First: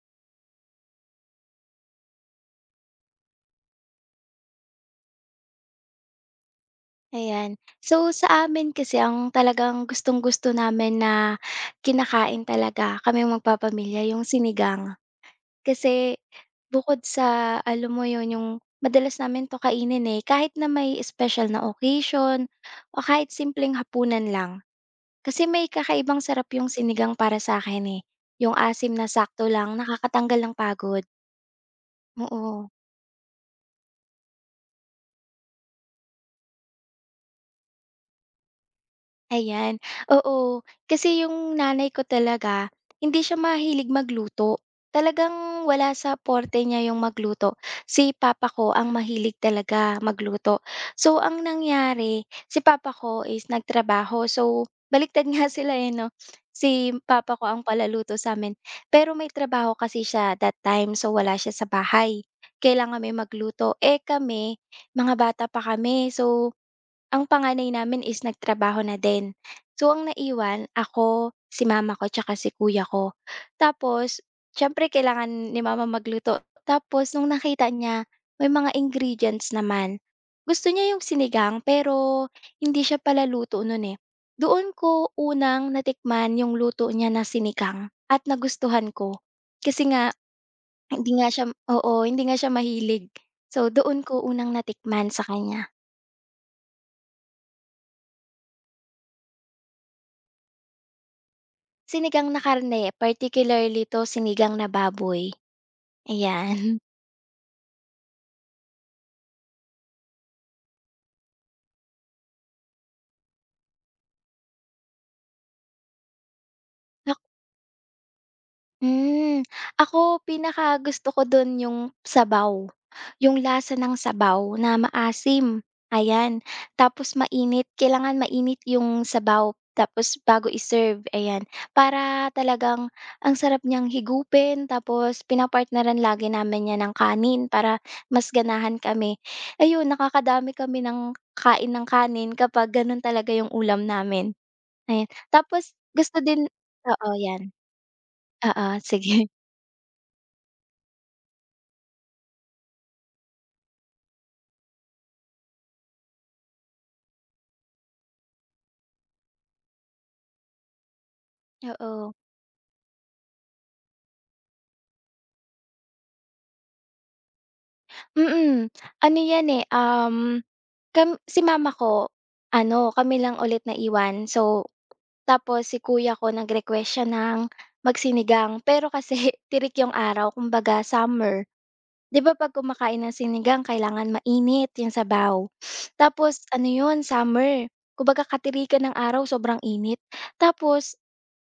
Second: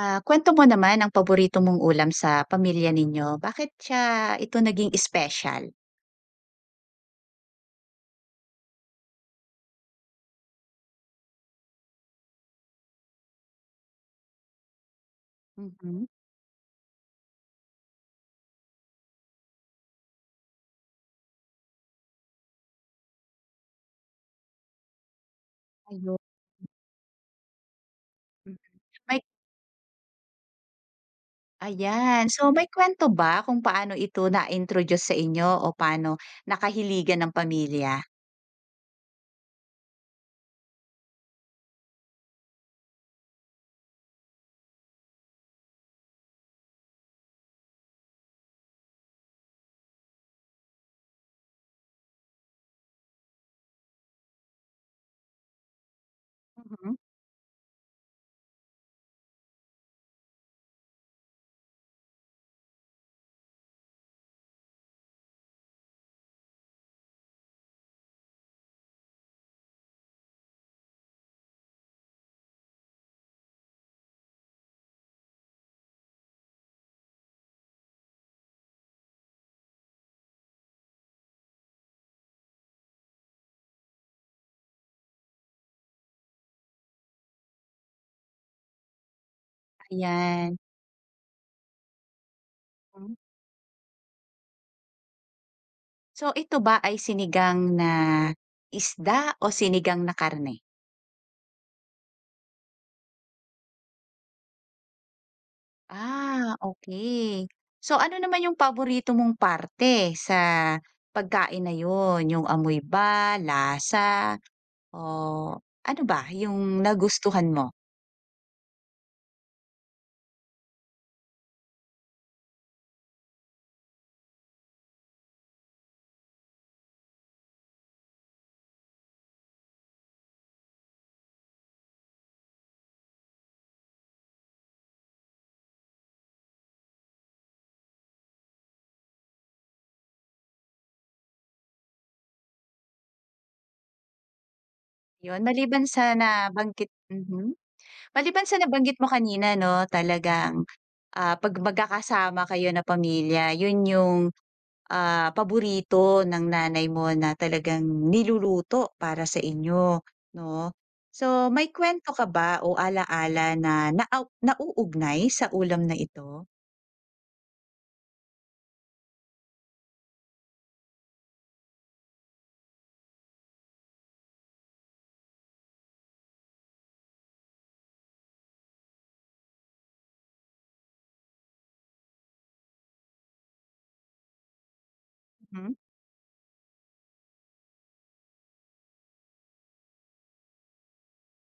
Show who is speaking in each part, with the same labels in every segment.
Speaker 1: Ah, kuwento mo naman ang paborito mong ulam sa pamilya ninyo. Bakit siya ito naging special?
Speaker 2: Ayan. So, sa amin kasi ang talagang gustong-gusto namin na kinakain talaga kaming magpapamilya yung sinigang.
Speaker 1: Mhm.
Speaker 2: Kasi bukod sa alam mo yun, yung madalas namin 'to kainin, eh, kahit na may special na occasion o kahit simpleng hapunan lang. Kasi may
Speaker 1: Ayun.
Speaker 2: kakaibang sarap yung sinigang para sa akin eh, yung asim na
Speaker 1: May
Speaker 2: sakto lang, nakakatanggal ng pagod,
Speaker 1: ayan. So may
Speaker 2: oo.
Speaker 1: kuwento ba kung paano ito na-introduce sa inyo o paano nakahiligan ng pamilya?
Speaker 2: Ayan, oo. Kasi yung nanay ko talaga, hindi siya mahilig magluto. Talagang wala sa porte niya yung magluto. Si Papa ko ang mahilig talaga magluto. So, ang nangyari, si Papa ko is nagtrabaho. So, baliktad nga sila eh, no? Si
Speaker 1: Mhm,
Speaker 2: Papa ko ang palaluto sa amin. Pero may trabaho kasi siya that time, so wala siya sa bahay. Kailangan may magluto. Eh kami, mga bata pa kami. So, ang panganay namin is nagtrabaho na din. So, ang naiwan, ako, si Mama ko, tsaka si kuya ko. Tapos, syempre, kailangan ni Mama magluto. Tapos, nung nakita niya, may mga ingredients naman. Gusto niya yung sinigang, pero hindi siya pala luto nun eh. Doon ko unang natikman yung luto niya na sinigang at nagustuhan ko. Kasi nga,
Speaker 1: ayan.
Speaker 2: hindi nga siya, oo, hindi nga siya mahilig.
Speaker 1: Hmm.
Speaker 2: So, doon ko unang natikman sa kanya,
Speaker 1: So ito ba ay sinigang na isda o sinigang na karne?
Speaker 2: sinigang na karne, particularly 'to sinigang na baboy,
Speaker 1: Ah,
Speaker 2: ayan.
Speaker 1: okay. So ano naman yung paborito mong parte sa pagkain na yun? Yung amoy ba, lasa? Oh, ano ba yung nagustuhan mo?
Speaker 2: Hmm, ako pinaka gusto ko dun yung sabaw, yung lasa ng sabaw na maasim, ayan. Tapos mainit, kailangan mainit yung sabaw tapos bago i-serve, ayan. Para talagang ang sarap niyang higupin tapos pinapartneran lagi namin niya ng kanin para mas ganahan kami. Ayun, nakakadami kami ng kain ng kanin kapag ganun talaga yung ulam namin, ayan.
Speaker 1: Yun
Speaker 2: Tapos
Speaker 1: maliban sa
Speaker 2: gusto din
Speaker 1: nabanggit,
Speaker 2: oo, yan.
Speaker 1: mhm, maliban sa
Speaker 2: Oo,
Speaker 1: nabanggit mo
Speaker 2: sige.
Speaker 1: kanina 'no talagang, ah, 'pag magkakasama kayo na pamilya yun yung, ah, paborito ng nanay mo na talagang niluluto para sa inyo 'no. So, may kwento
Speaker 2: Oo,
Speaker 1: ka ba o ala-ala na nauugnay sa ulam na ito?
Speaker 2: mm. Ano 'yan, eh, kam si Mama ko ano, kami lang ulit naiwan. So, tapos si kuya ko nag-request siya ng magsinigang, pero kasi tirik yung araw kumbaga summer. 'Di ba 'pag kumakain ng sinigang kailangan mainit yung sabaw.
Speaker 1: Hmm.
Speaker 2: Tapos ano 'yun, summer, kumbaga katirikan ng araw sobrang init. Tapos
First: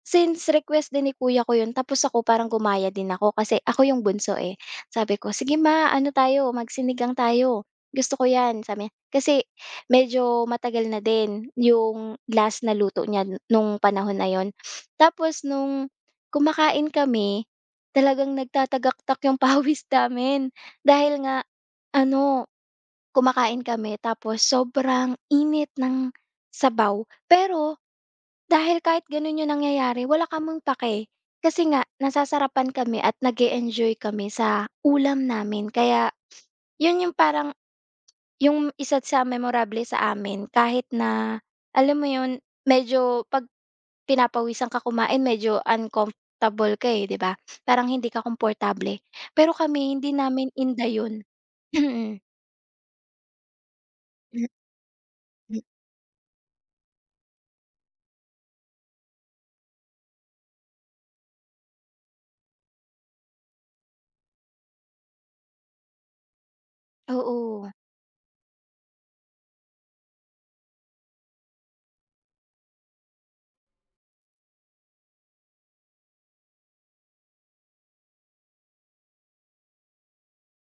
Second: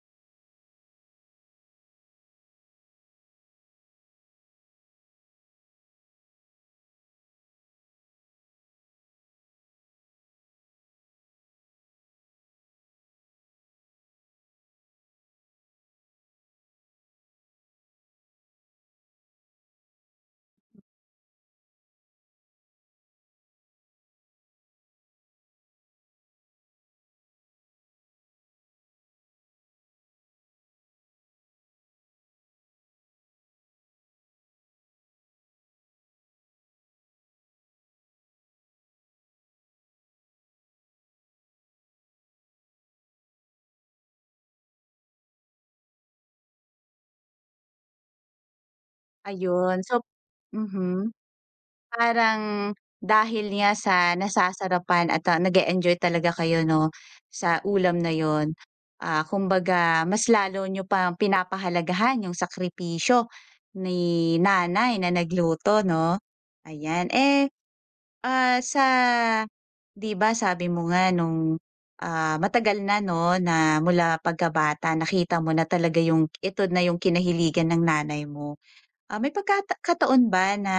Speaker 2: since request din ni kuya ko yun tapos ako parang gumaya din ako kasi ako yung bunso, eh. Sabi ko, "Sige ma, ano tayo, magsinigang tayo, gusto ko 'yan." Sabi niya. Kasi medyo matagal na din yung last na luto niya n- nung panahon na yon. Tapos nung kumakain kami, talagang nagtatagaktak yung pawis namin dahil nga ano, kumakain kami tapos sobrang init ng sabaw. Pero dahil kahit ganun yung nangyayari wala kaming pake. Kasi nga nasasarapan kami at nag enjoy kami sa ulam namin kaya, yun yung parang yung isa sa memorable sa amin kahit na alam mo yun, medyo 'pag pinapawisan ka kumain medyo uncomfortable ka, eh, 'di ba? Parang hindi ka komportable. Pero
Speaker 1: Ayun,
Speaker 2: kami
Speaker 1: so
Speaker 2: hindi namin inda
Speaker 1: mhm.
Speaker 2: yun.
Speaker 1: Parang dahil nga sa nasasarapan at, ah, nag-e-enjoy talaga kayo 'no, sa ulam na yon, ah, kumbaga mas lalo nyo pang pinapahalagahan yung sakripisyo ni nanay na nagluto 'no, ayan. Eh,
Speaker 2: Oo.
Speaker 1: ah, sa 'di ba sabi mo nga nung, ah, matagal na 'no, na mula pagkabata nakita mo na talaga yung ito na yung kinahiligan ng nanay mo. Ah, may pagkata ba na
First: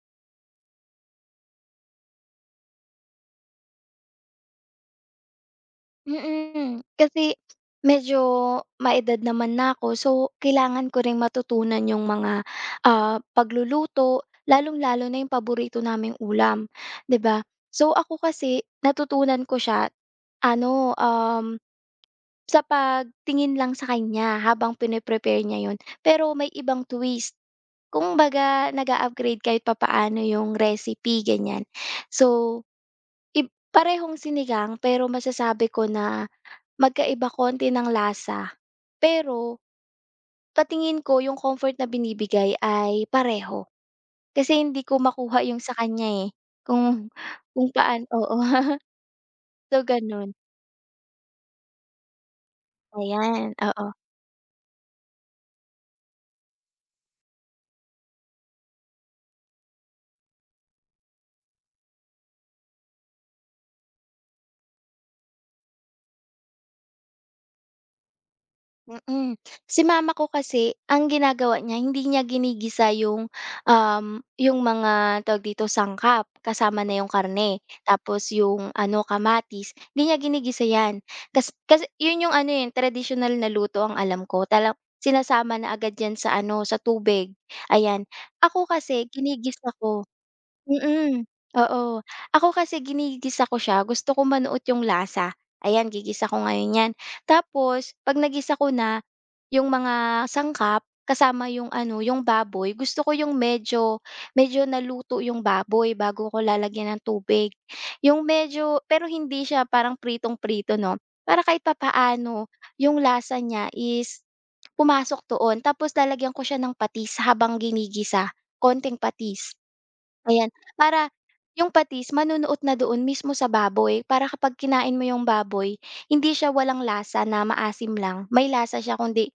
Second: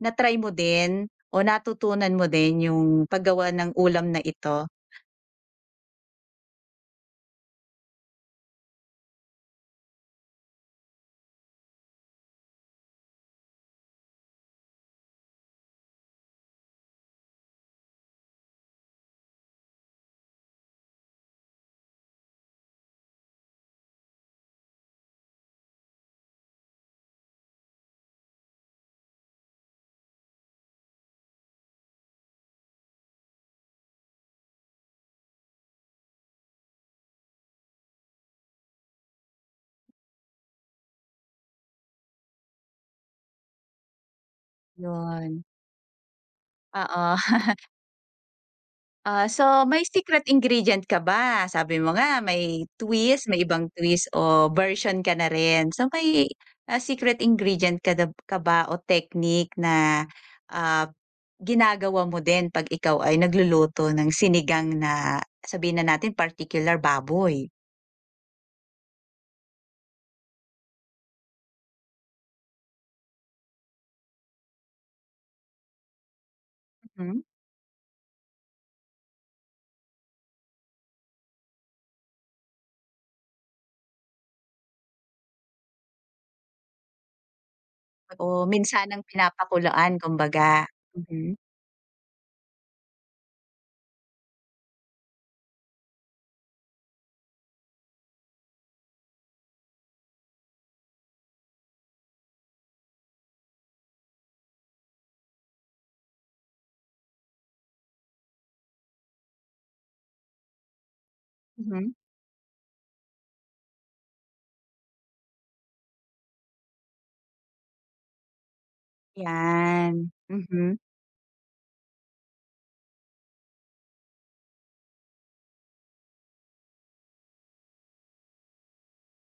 Speaker 1: na-try mo din o natutunan mo din yung paggawa ng ulam na ito?
Speaker 2: Mm, kasi medyo maedad naman na ako so kailangan ko ring matutunan yung mga, ah, pagluluto lalong-lalo na yung paborito naming ulam, 'di ba? So ako kasi natutunan ko siya ano, sa pagtingin lang sa kanya habang pine-prepare niya yun, pero may ibang twist. Kumbaga nag-a-upgrade kahit papaano yung recipe, ganyan. So, ib parehong sinigang pero masasabi ko na magkaiba konti ng lasa, pero patingin ko yung comfort na binibigay ay pareho. Kasi hindi ko makuha
Speaker 1: Yun,
Speaker 2: yung sa kanya, eh, kung
Speaker 1: oo.
Speaker 2: kung paan oo.
Speaker 1: Ah, so may
Speaker 2: So,
Speaker 1: secret
Speaker 2: ganun,
Speaker 1: ingredient ka ba? Sabi mo nga may twist, may
Speaker 2: ayan,
Speaker 1: ibang
Speaker 2: oo.
Speaker 1: twist o version ka na rin. So may, ah, secret ingredient ka ba o technique na, ah, ginagawa mo din 'pag ikaw ay nagluluto ng sinigang na sabihin na natin particular baboy?
Speaker 2: Mm. Si Mama ko kasi ang ginagawa niya hindi niya ginigisa yung, yung mga tawag dito, sangkap kasama na yung
Speaker 1: Mhm.
Speaker 2: karne, tapos yung ano, kamatis, hindi niya ginigisa 'yan. Kasi kasi 'yun yung ano, yun traditional na luto ang alam ko tala sinasama na agad 'yan sa ano, sa tubig, ayan.
Speaker 1: Oo,
Speaker 2: Ako
Speaker 1: minsanang
Speaker 2: kasi ginigisa
Speaker 1: pinapakuluan
Speaker 2: ko.
Speaker 1: kumbaga. Mhm,
Speaker 2: Mm, oo. Ako kasi ginigisa ko siya, gusto ko manuot yung lasa. Ayan, gigisa ko ngayon 'yan. Tapos 'pag nagisa ko na, yung mga sangkap kasama yung ano, yung baboy, gusto ko yung medyo medyo naluto yung baboy bago ko lalagyan ng tubig. Yung medyo pero hindi siya parang pritong-prito 'no, para kahit
Speaker 1: mhm,
Speaker 2: papaano yung lasa niya is pumasok doon. Tapos lalagyan ko siya ng patis habang ginigisa, konting patis.
Speaker 1: 'yan,
Speaker 2: Ayan,
Speaker 1: mhm.
Speaker 2: para yung patis manunuot na doon mismo sa baboy para kapag kinain mo yung baboy, hindi siya walang lasa na maasim lang, may lasa siya kundi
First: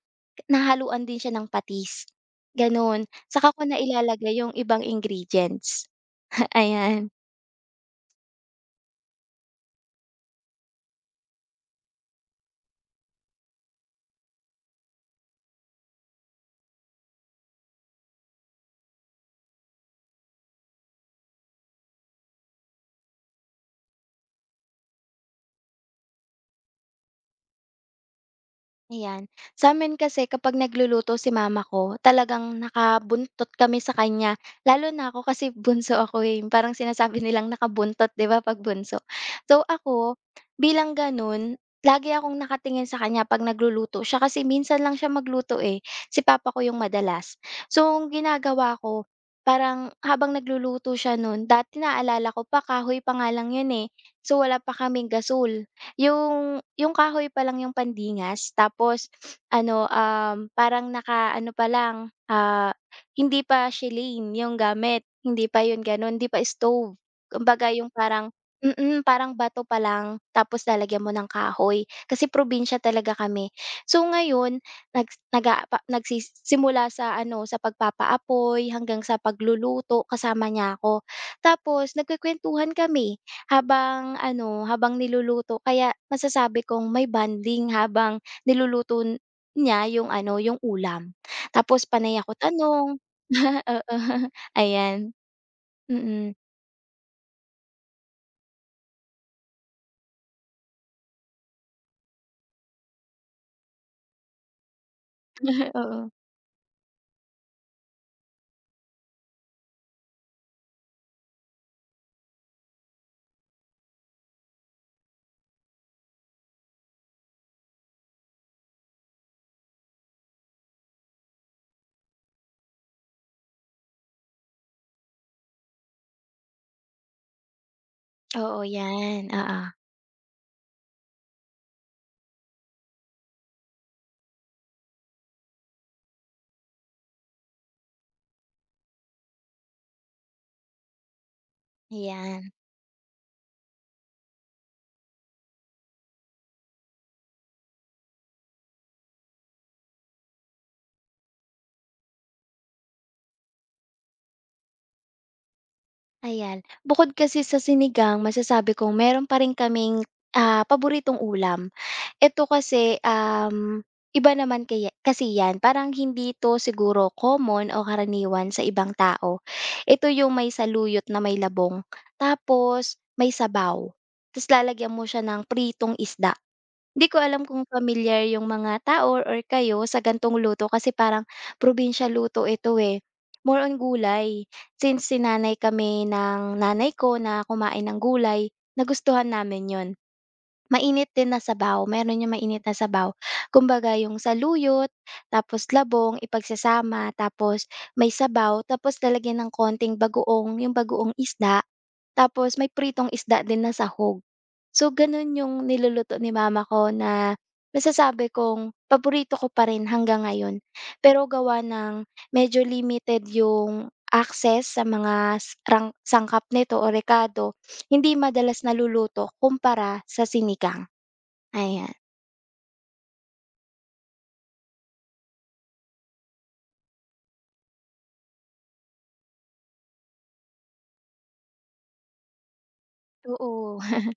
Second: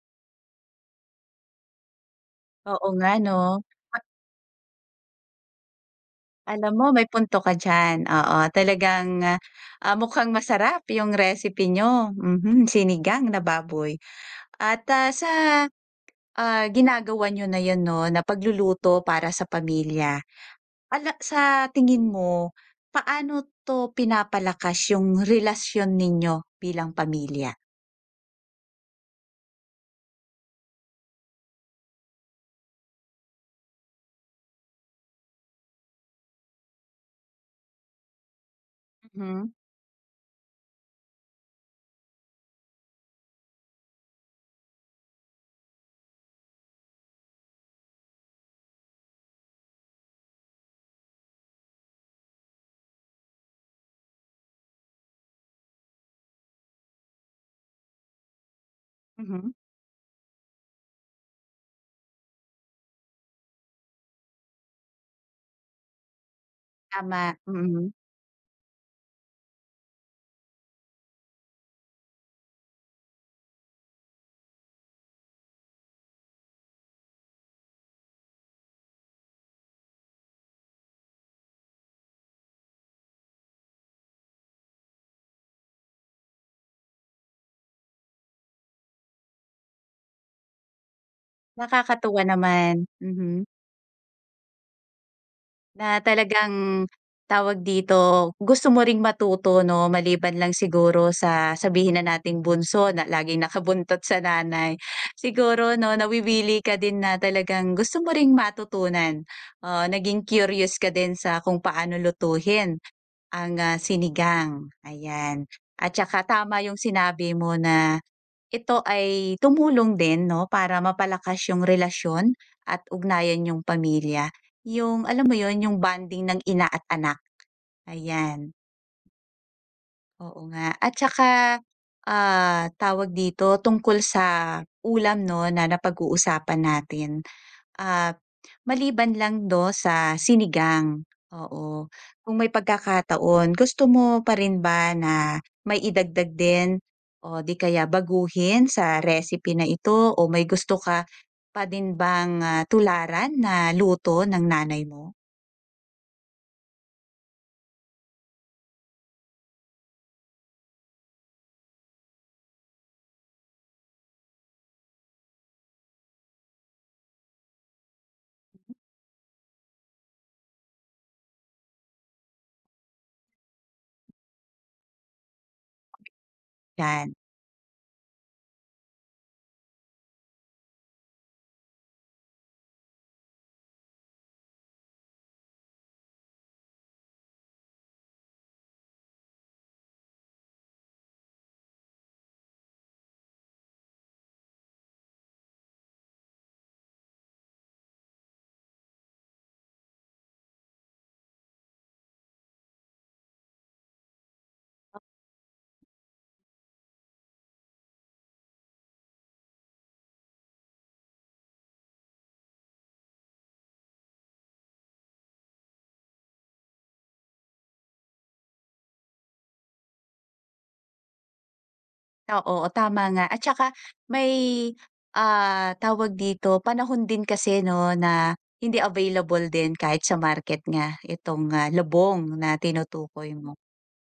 Speaker 2: nahaluan din siya ng patis,
Speaker 1: Oo
Speaker 2: gano'n.
Speaker 1: nga 'no,
Speaker 2: Saka ko na ilalagay yung ibang ingredients,
Speaker 1: alam mo may
Speaker 2: ayan.
Speaker 1: punto ka diyan, oo. Talagang, ah, mukhang masarap yung recipe niyo, mhm, sinigang na baboy. At, ah, sa, ah, ginagawa niyo na yun 'no, na pagluluto para sa pamilya, ala sa tingin mo, paano 'to pinapalakas yung relasyon ninyo bilang pamilya?
Speaker 2: Ayan. Sa'min kasi kapag nagluluto si Mama ko, talagang nakabuntot kami sa kanya. Lalo na ako kasi bunso ako, eh, parang sinasabi nilang nakabuntot 'di ba 'pag bunso.
Speaker 1: Mhm,
Speaker 2: So ako, bilang gano'n, lagi akong nakatingin sa kanya 'pag nagluluto siya kasi minsan lang siya magluto, eh, si Papa ko yung madalas. So ang ginagawa ko, parang habang nagluluto siya nun dati naalala ko pa kahoy pa nga lang yun, eh. So wala pa kaming gasol. Yung kahoy pa lang yung pandingas tapos
Speaker 1: mhm,
Speaker 2: ano, parang nakaano pa lang, ah, hindi pa shilane yung gamit, hindi pa yun gano'n, hindi pa stove.
Speaker 1: tama,
Speaker 2: Kumbaga yung
Speaker 1: mm.
Speaker 2: parang mm, parang bato pa lang tapos lalagyan mo ng kahoy, kasi probinsya talaga kami. So ngayon nag naga pa nagsis simula sa ano, sa pagpapaapoy hanggang sa pagluluto kasama niya ako. Tapos nagkukuwentuhan kami. Habang ano, habang niluluto kaya masasabi kong may bonding habang niluluto n- niya yung ano, yung ulam. Tapos panay
Speaker 1: Nakakatuwa
Speaker 2: ako
Speaker 1: naman,
Speaker 2: tanong,
Speaker 1: mhm,
Speaker 2: oo, ayan,
Speaker 1: na
Speaker 2: mm.
Speaker 1: talagang tawag dito, gusto mo ring matuto 'no, maliban lang siguro sa sabihin na nating bunso na laging nakabuntot sa nanay. Siguro 'no,
Speaker 2: Oo,
Speaker 1: nawiwili ka din na talagang gusto mo ring matutunan, oo, naging curious ka din sa kung paano lutuhin ang, ah, sinigang, ayan. At saka tama yung sinabi mo na ito ay tumulong din 'no, para mapalakas yung relasyon at ugnayan yung pamilya. Yung alam mo yon yung bonding ng ina at anak, ayan.
Speaker 2: oo,
Speaker 1: Oo nga. At saka, ah, tawag dito, tungkol sa ulam 'no, na napag-uusapan natin. Ah, maliban lang do sa sinigang, oo. Kung may
Speaker 2: 'yan,
Speaker 1: pagkakataon, gusto mo pa rin ba na may idagdag din o 'di kaya baguhin sa recipe na ito o may gusto ka pa din bang, ah, tularan na luto ng nanay mo?
Speaker 2: ayan. Bukod kasi sa sinigang masasabi kong meron pa rin kaming, ah, paboritong ulam. Ito kasi, iba naman kaya kasi 'yan, parang hindi 'to siguro common o karaniwan sa ibang tao. Ito yung may saluyot na may labong, tapos may sabaw, ta's lalagyan mo siya ng pritong isda. Hindi
Speaker 1: 'Yan,
Speaker 2: ko alam kung familiar yung mga tao or kayo sa gantong luto kasi parang probinsya luto ito, eh. More on gulay. Since sinanay kami ng nanay ko na kumain ng gulay, nagustuhan namin yon. Mainit din na sabaw, meron yung mainit na sabaw. Kumbaga yung saluyot, tapos labong ipagsasama, tapos may sabaw, tapos lalagyan ng konting bagoong yung bagoong isda, tapos may pritong isda din na sahog. So, gano'n yung niluluto ni Mama ko na masasabi kong paborito ko pa rin hanggang ngayon. Pero gawa ng medyo limited yung access sa mga s rang sangkap nito o rekado, hindi madalas naluluto kumpara sa sinigang, ayan.
Speaker 1: oo, tama nga at saka may, ah, tawag dito, panahon din kasi 'no na hindi available din kahit sa market nga itong, ah, lubong na tinutukoy mo.
Speaker 2: Oo.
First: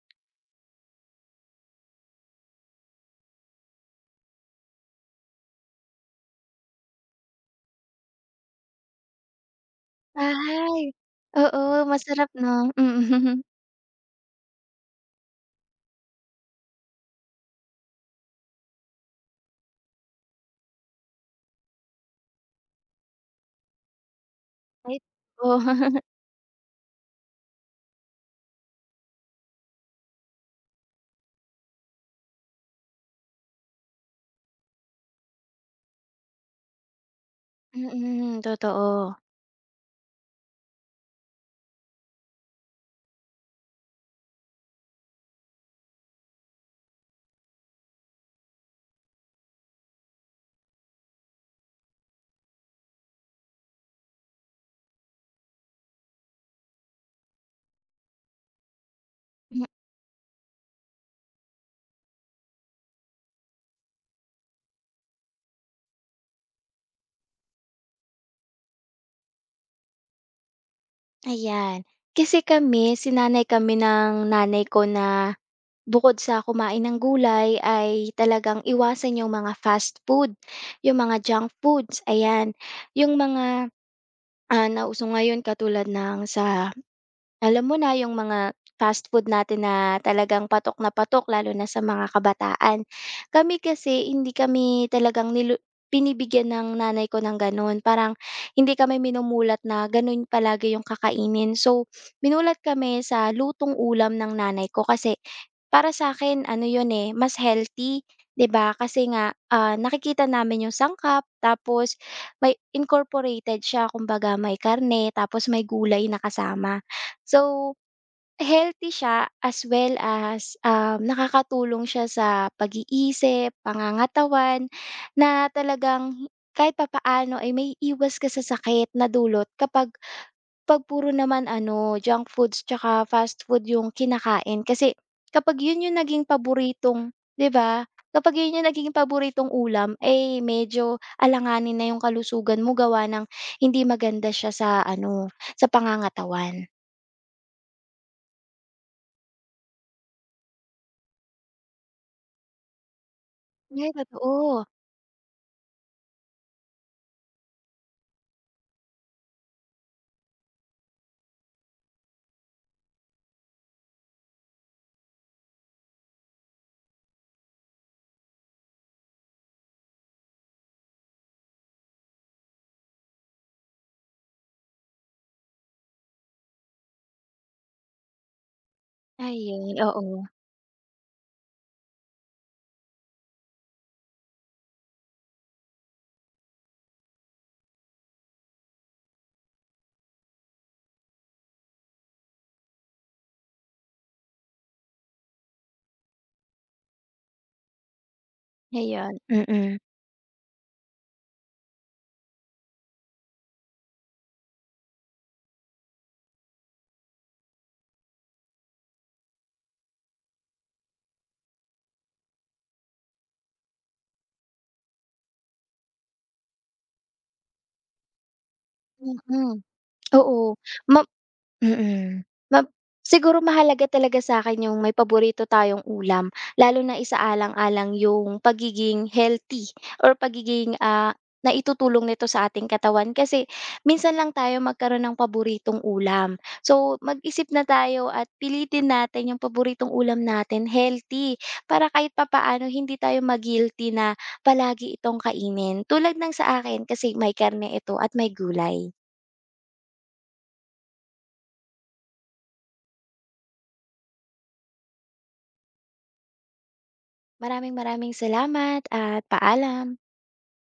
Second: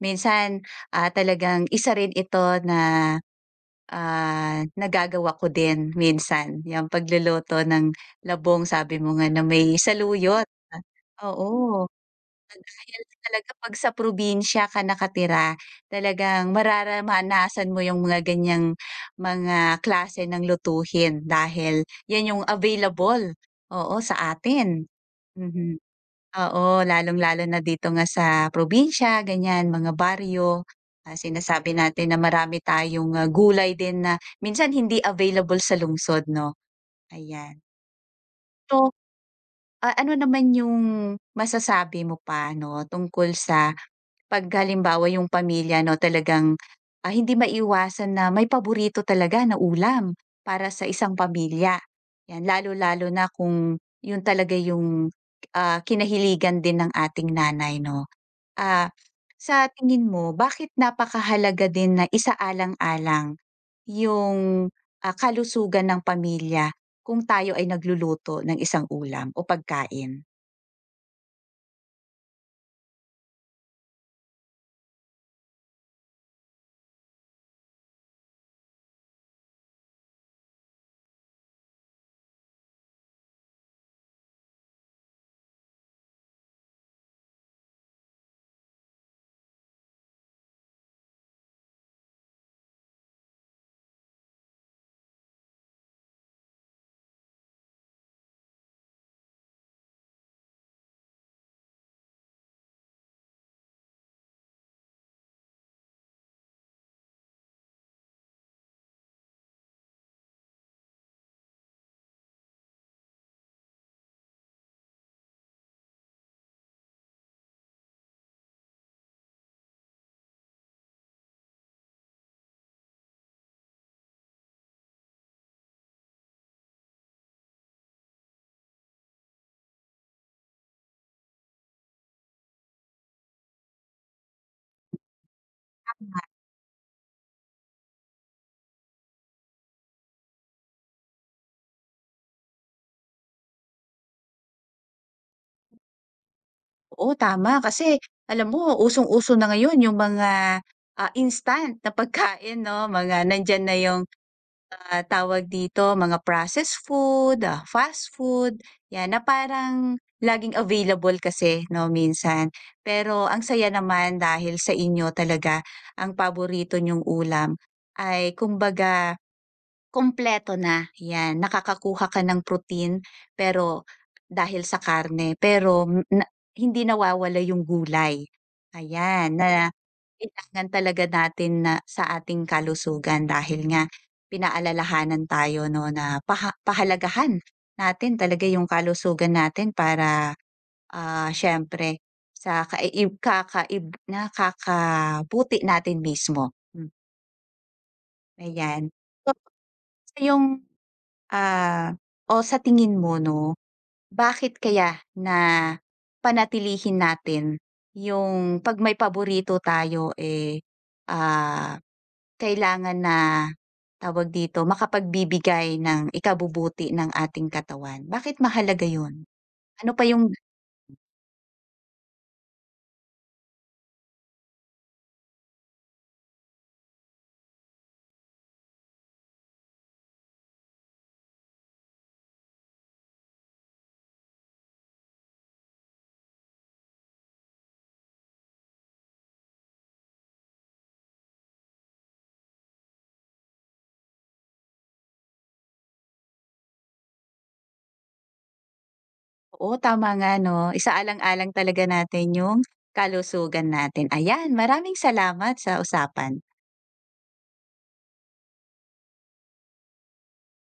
Speaker 1: Minsan, ah, talagang isa rin ito na, ah, nagagawa ko din minsan, yung pagluluto ng labong sabi mo nga na may saluyot.
Speaker 2: Ay,
Speaker 1: Ah, oo,
Speaker 2: oo masarap 'no? Mm.
Speaker 1: kaya talaga 'pag sa probinsya ka nakatira, talagang mararanasan mo 'yung mga ganiyang mga klase ng lutuhin dahil 'yan 'yung available, oo, sa atin.
Speaker 2: Ay oo.
Speaker 1: Mhm. Oo, lalong-lalo na dito nga sa probinsya ganyan, mga baryo, ah, sinasabi natin na marami tayong, ah, gulay din na minsan hindi available sa lungsod 'no, ayan.
Speaker 2: Mm,
Speaker 1: So,
Speaker 2: totoo.
Speaker 1: ah, ano naman yung masasabi mo pa 'no, tungkol sa 'pag halimbawa yung pamilya 'no talagang, ah, hindi maiwasan na may paborito talaga na ulam para sa isang pamilya, 'yan lalo-lalo na kung yun talaga yung, ah, kinahiligan din ng ating nanay 'no? Ah,
Speaker 2: Hmm,
Speaker 1: sa tingin mo bakit napakahalaga din na isaalang-alang yung, ah, kalusugan ng pamilya kung tayo ay nagluluto ng isang ulam o pagkain?
Speaker 2: ayan. Kasi kami sinanay kami ng nanay ko na bukod sa kumain ng gulay ay talagang iwasan yung mga fast food, yung mga junk foods, ayan. Yung mga ah, nauso ngayon katulad ng sa alam mo na yung mga fast food natin na talagang patok na patok lalo na sa mga kabataan. Kami kasi hindi kami talagang nilu pinibigyan ng nanay ko ng gano'n, parang hindi kami minumulat na gano'n palagi yung kakainin. So, minulat kami sa lutong ulam ng nanay ko kasi para sa akin ano 'yun, eh, mas healthy, 'di ba? Kasi nga, ah, nakikita namin yung sangkap tapos may incorporated siya kumbaga may karne tapos may gulay na kasama. So, healthy siya as well as, nakakatulong siya sa pag-iisip, pangangatawan na talagang kahit papaano ay maiiwas ka sa sakit na dulot kapag 'pag puro naman ano, junk foods tsaka fast food yung kinakain kasi kapag yun yung naging paboritong 'di ba? Kapag yun yung nagiging paboritong ulam, eh, medyo alanganin na yung kalusugan mo gawa ng hindi maganda siya sa ano, sa pangangatawan.
Speaker 1: Oo, tama kasi alam mo usong-uso na ngayon yung mga, ah, instant na pagkain 'no, mga nandiyan na
Speaker 2: Ay,
Speaker 1: yung,
Speaker 2: totoo.
Speaker 1: ah, tawag dito, mga processed food, ah, fast food, 'yan na parang laging available kasi 'no, minsan. Pero ang saya naman dahil sa inyo talaga ang paborito niyong ulam ay kumbaga kompleto na, 'yan. Nakakakuha ka ng protein, pero dahil sa karne, pero na hindi nawawala yung gulay. Ayan, na
Speaker 2: Ayun, oo.
Speaker 1: Kailangan talaga natin na sa ating kalusugan dahil nga pinaalalahanan tayo 'no na pahalagahan natin talaga yung kalusugan natin para, ah, siyempre sa kakaib nakakabuti natin mismo, hmm, ayan.
Speaker 2: Ayun,
Speaker 1: So,
Speaker 2: mm.
Speaker 1: sa yung Ah, o sa tingin mo 'no, bakit kaya na panatilihin natin yung 'pag may paborito tayo, eh, ah, kailangan na, tawag dito, makapagbibigay ng ikabubuti ng ating katawan, bakit mahalaga yun?
Speaker 2: Mm,
Speaker 1: Ano pa yung
Speaker 2: oo. Ma mm. Mab siguro mahalaga talaga sa akin yung may paborito tayong ulam, lalo na isaalang-alang yung pagiging healthy or pagiging, ah, naitutulong nito sa ating katawan. Kasi minsan lang tayo magkaroon ng paboritong ulam. So, mag-isip na tayo at pilitin natin yung paboritong ulam natin healthy, para kahit papaano hindi tayo ma-guilty na palagi itong kainin. Tulad ng sa akin kasi may karne ito at may gulay.
Speaker 1: Oo, tama nga 'no. Isaalang-alang talaga natin yung kalusugan natin. Ayan, maraming salamat sa usapan.
Speaker 2: Maraming maraming salamat at paalam.